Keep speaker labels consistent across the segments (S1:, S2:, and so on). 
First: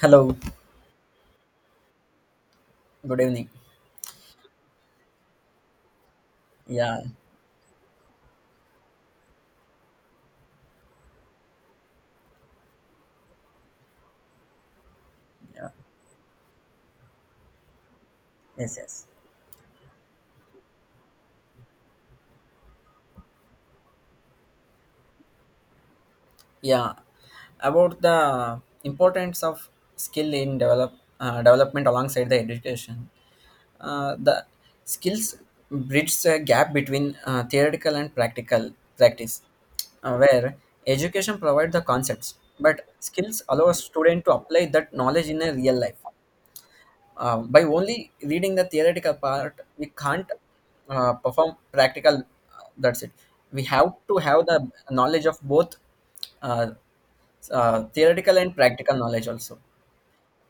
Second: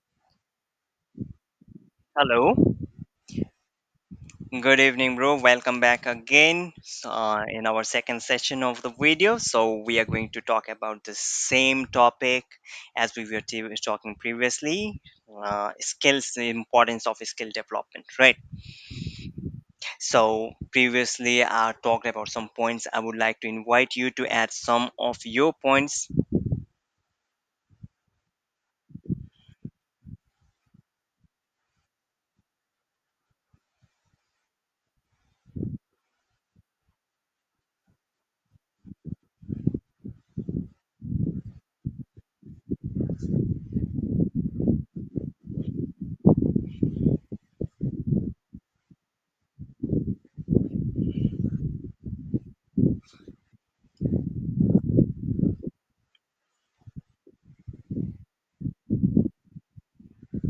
S1: Hello,
S2: Hello.
S1: good evening.
S2: Good evening, bro. Welcome back again
S1: Yeah,
S2: in our second session of the video. So, we are going to talk about the same topic as we were talking previously,
S1: yeah,
S2: skills, the importance of skill development, right?
S1: yes, yes.
S2: So, previously, I talked about some points. I would like to invite you to add some of your points.
S1: Yeah, about the importance of skill in development alongside the education. The skills bridge the gap between theoretical and practical practice, where education provides the concepts, but skills allow a student to apply that knowledge in a real life. By only reading the theoretical part, we can't perform practical. That's it. We have to have the knowledge of both uh, theoretical and practical knowledge also,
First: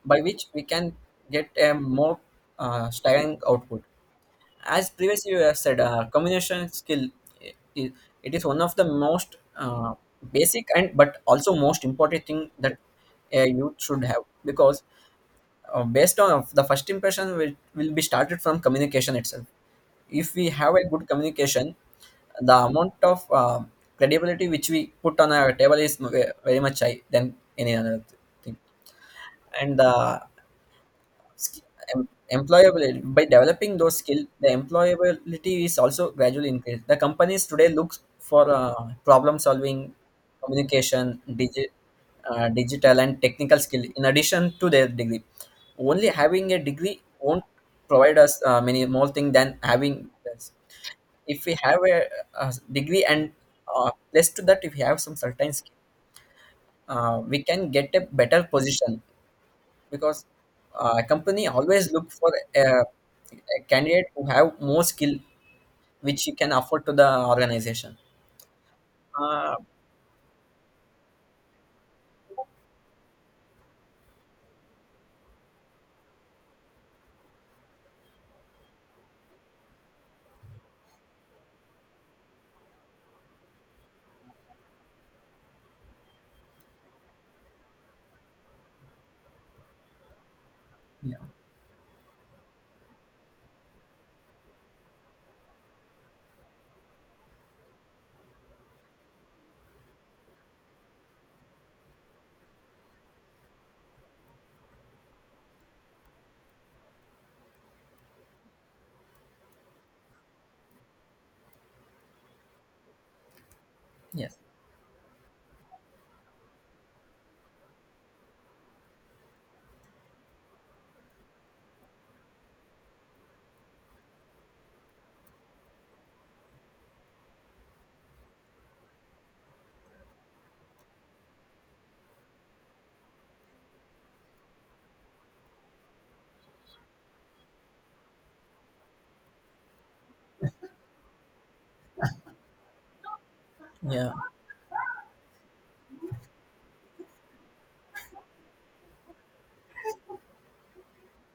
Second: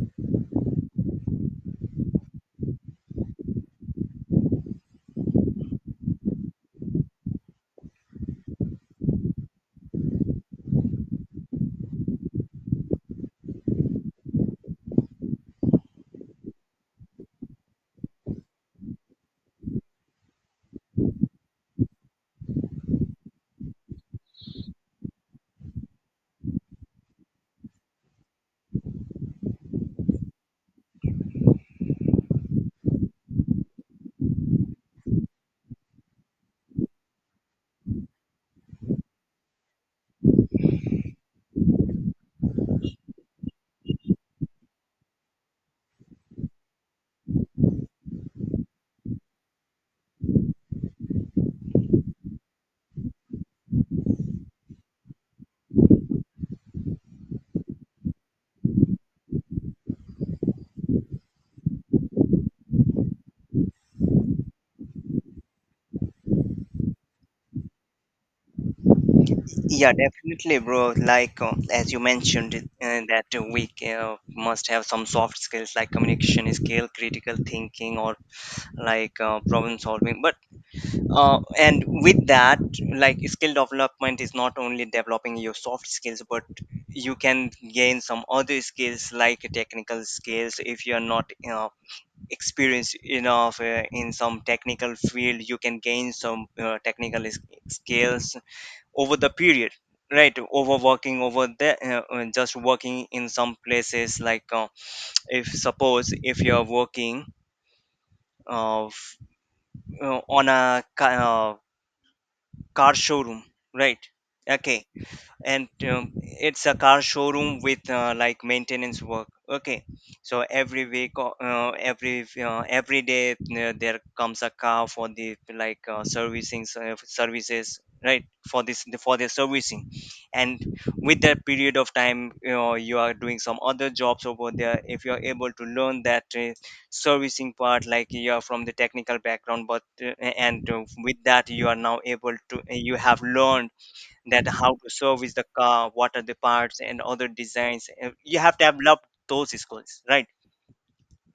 S1: by which we can get a more strong output. As previously you have said, communication skill i- i- it is one of the most basic and but also most important thing that a youth should have because based on the first impression will be started from communication itself. If we have a good communication, the amount of credibility which we put on our table is very much high than any other thing. And the sk- em- employability, by developing those skills the employability is also gradually increased. The companies today look for problem solving, communication, digital and technical skill in addition to their degree. Only having a degree won't provide us many more things than having this. If we have a degree and plus to that if we have some certain skill, we can get a better position, because company always look for a candidate who have more skill which you can afford to the organization uh,
S2: Yeah, definitely, bro. Like, as you mentioned, that we must have some soft skills like communication skill, critical thinking, or like problem solving, but and with that, like, skill development is not only developing your soft skills, but you can gain some other skills like technical skills if you're
S1: yeah,
S2: not you experienced enough in some technical field. You can gain some technical skills over the period, right? Over working over there, just working in some places like, if suppose if you're working, uh, on a car showroom, right?
S1: yes,
S2: Okay, and it's a car showroom with, like, maintenance work. Okay, so every week every day, there comes a car for the, like, servicing services, right? For this for their servicing. And with that period of time, you know, you are doing some other jobs over there. If you are able to learn that, servicing part, like, you are from the technical background, but and with that you are now able to, you have learned
S1: yeah,
S2: that, how to service the car, what are the parts and other designs. You have to develop those skills, right?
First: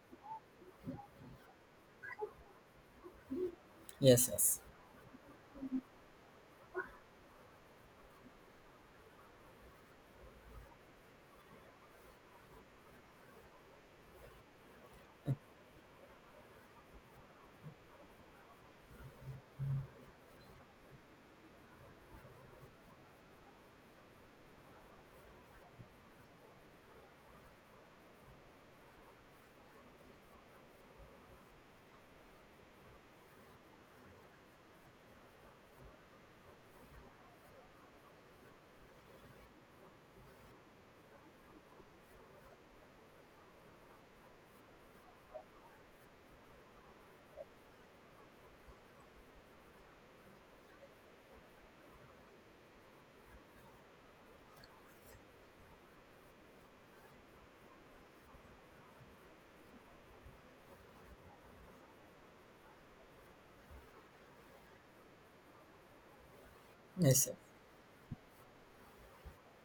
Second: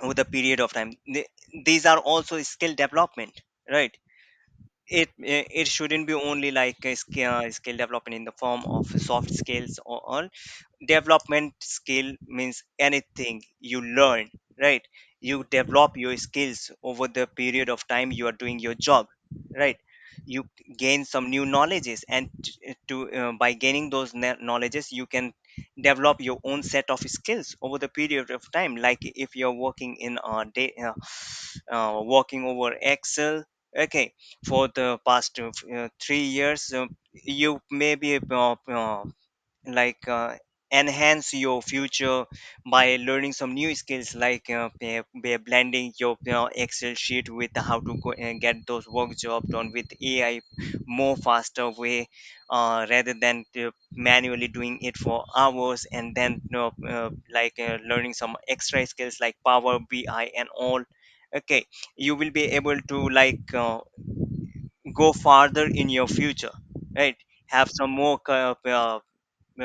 S2: With a period of time, these are also skill development, right?
S1: yes, yes,
S2: It shouldn't be only like a skill, skill development in the form of soft skills or all. Development skill means anything you learn, right? You develop your skills over the period of time you are doing your job, right? You gain some new knowledges and t- eh, to by gaining those knowledges you can develop your own set of skills over the period of time. Like, if you're working in a day, working over Excel, okay, for the past 3 years, you may be, like uh, enhance your future by learning some new skills like, by blending your, you know, Excel sheet with how to go and get those work job done with AI, more faster way, rather than to manually doing it for hours, and then, you know, learning some extra skills like Power BI and all. Okay, you will be able to, like, go farther in your future, right?
S1: yes,
S2: Have some more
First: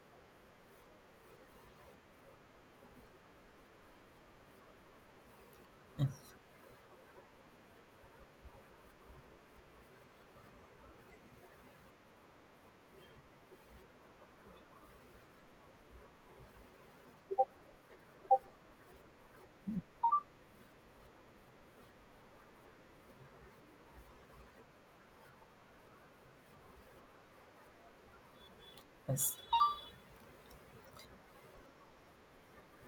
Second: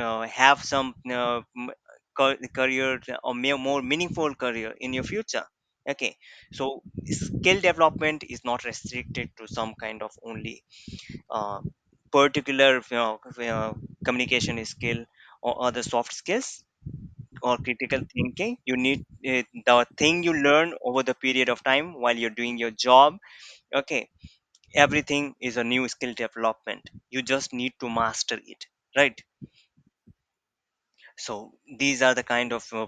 S2: have some m- ca- career, or more meaningful career in your future. Okay, so skill development is not restricted to some kind of only, uh, particular, you know, communication skill, or other soft skills, or critical thinking. You need, the thing you learn over the period of time while you're doing your job. Okay, everything is a new skill development. You just need to master it, right?
S1: yes,
S2: So these are the kind of, uh,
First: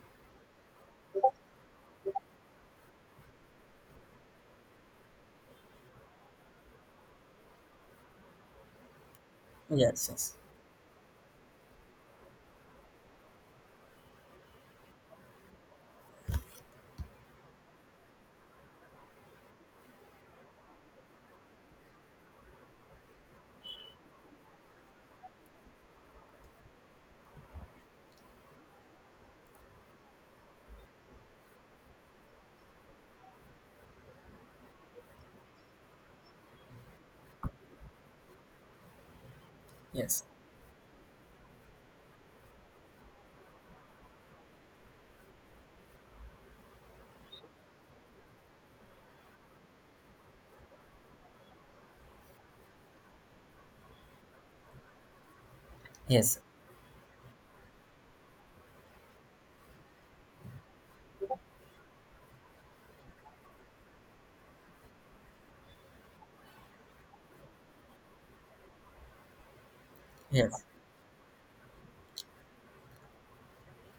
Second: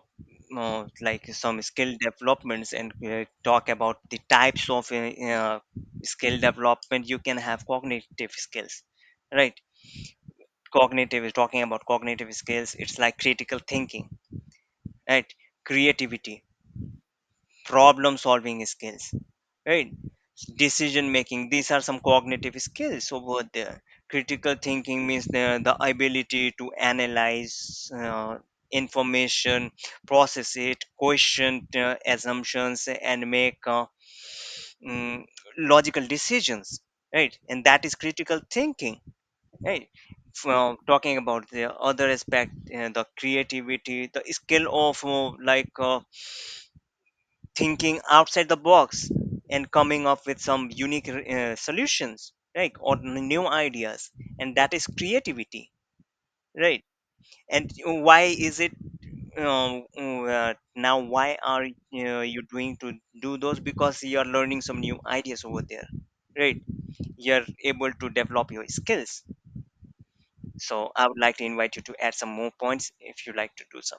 S2: uh, like, some skill developments. And talk about the types of, skill development, you can have cognitive skills, right?
S1: yes, yes,
S2: Cognitive is, talking about cognitive skills, it's like critical thinking, right? Creativity, problem solving skills, right? Decision making. These are some cognitive skills over there. Critical thinking means the ability to analyze, information, process it, question, assumptions, and make, mm, logical decisions, right? And that is critical thinking, right?
S1: yes,
S2: From talking about the other aspect, the creativity, the skill of, thinking outside the box, and coming up with some unique, solutions, right? Or new ideas. And that is creativity,
S1: yes,
S2: right? And why is it, now why are, you doing to do those? Because you are learning some new ideas over there, right? You're able to develop your skills.
S1: yes.
S2: So I would like to invite you to add some more points if you like to do some.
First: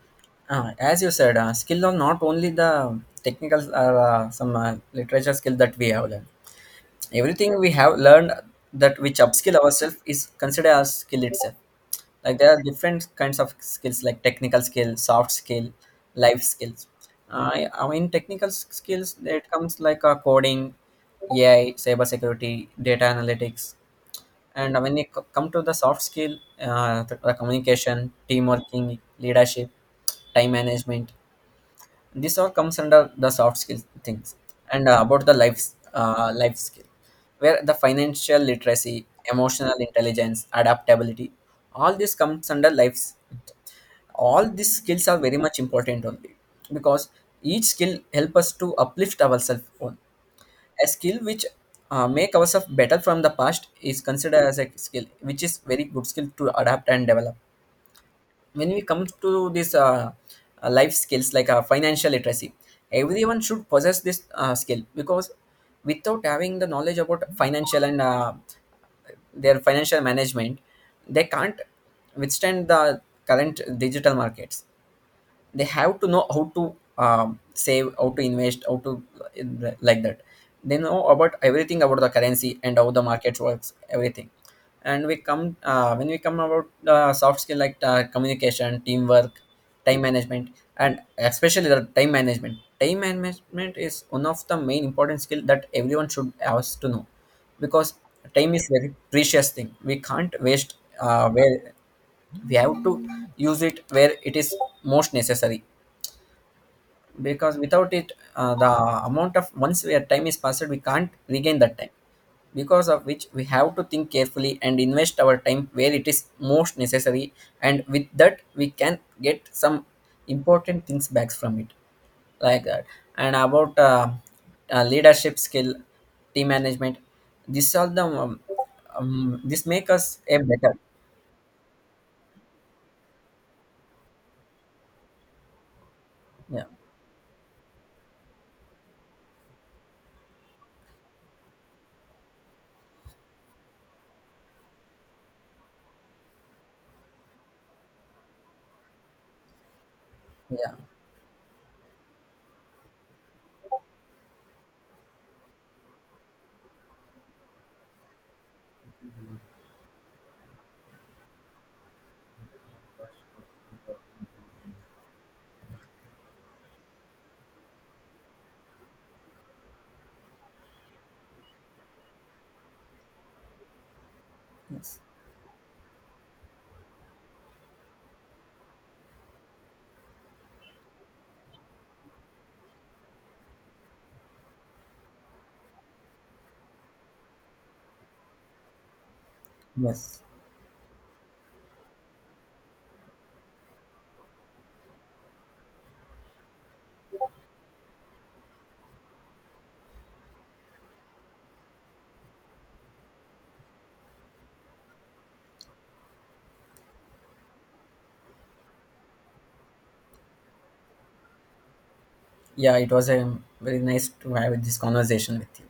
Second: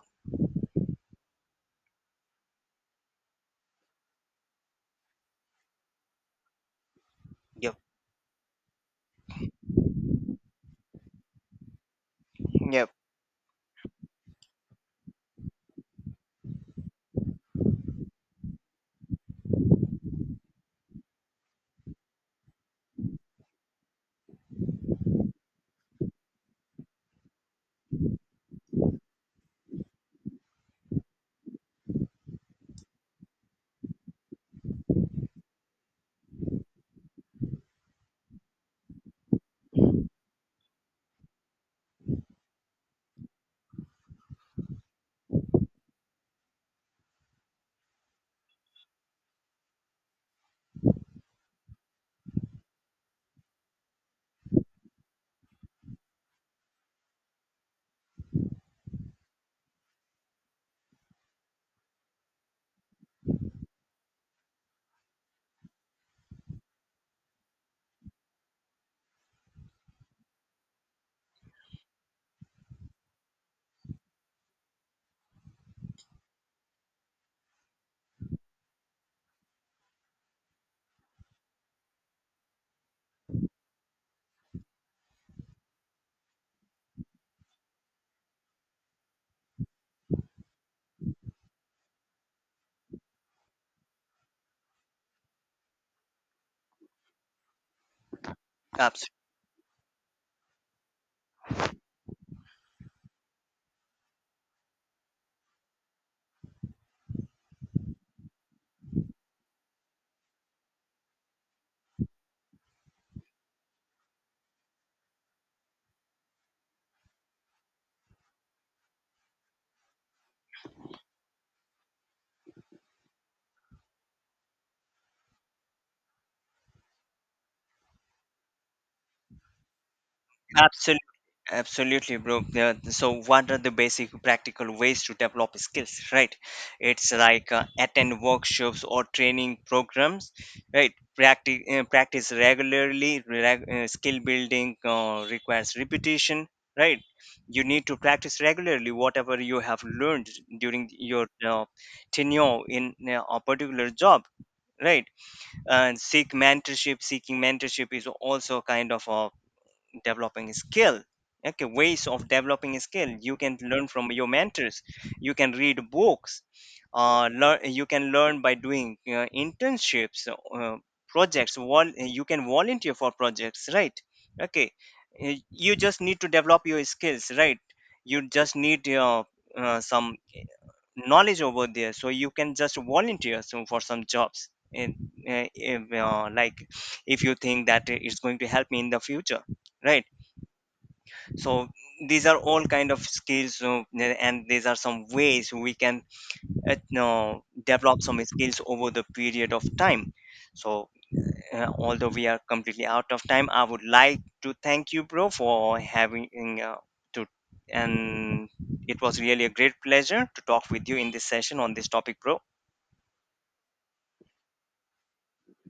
S1: As you said, skill are not only the technical or some literature skill that we have learned. Everything we
S2: Yep,
S1: have learned that which upskill ourselves is considered as skill itself. Like there are
S2: yep,
S1: different kinds of skills, like technical skill, soft skill, life skills. I mean technical skills, it comes like coding, AI, cyber security, data analytics. And when you come to the soft skill, the communication, team working, leadership, time management, this all comes under the soft skill things. And about the life skill, where the financial literacy, emotional intelligence, adaptability, all this comes under life. All these skills are very much important only, because each skill help us to uplift ourselves. On a skill which make ourselves better from the past is considered as a skill which is very good skill to adapt and develop. When we come to this, life skills like financial literacy, everyone should possess this skill, because without having the knowledge about financial and their financial management, they can't withstand the current digital markets. They have to know how to save, how to invest, how to, like that, they know about everything about the currency and how the market works, everything. And we come, when we come about soft skill like communication, teamwork, time management, and especially the time management, time management is one of the main important skill that everyone should has to know, because time is very
S2: absolutely.
S1: precious thing. We can't waste, where we have to use it where it is most necessary, because without it, the amount of, once where time is passed, we can't regain that time, because of which we have to think carefully and invest our time where it is most necessary. And with that we can get some important things back from it, like that. And about leadership skill, team management, this all the this make us a better.
S2: Absolutely, absolutely, bro. Yeah, so, what are the basic practical ways to develop skills, right?
S1: Yeah,
S2: It's like, attend workshops or training programs, right? Practice, practice regularly. Skill building requires repetition, right? You need to practice regularly whatever you have learned
S1: yeah,
S2: during your, tenure in, a particular job, right? And seek mentorship. Seeking mentorship is also kind of a developing skill. Okay, ways of developing skill, you can learn from your mentors, you can read books, learn you can learn by doing, internships, projects, you can volunteer for projects, right? Okay.
S1: yes,
S2: Uh, you just need to develop your skills, right? You just need, some knowledge over there, so you can just volunteer so for some jobs. And, uh, if, like, if you think that it's going to help me in the future, right?
S1: yes,
S2: So these are all kind of skills, and these are some ways we can, develop some skills over the period of time. So, although we are completely out of time, I would like to thank you, bro, for having, uh, to and it was really a great pleasure to talk with you in this session on this topic, bro.
S1: yeah, it was a very nice to have this conversation with you.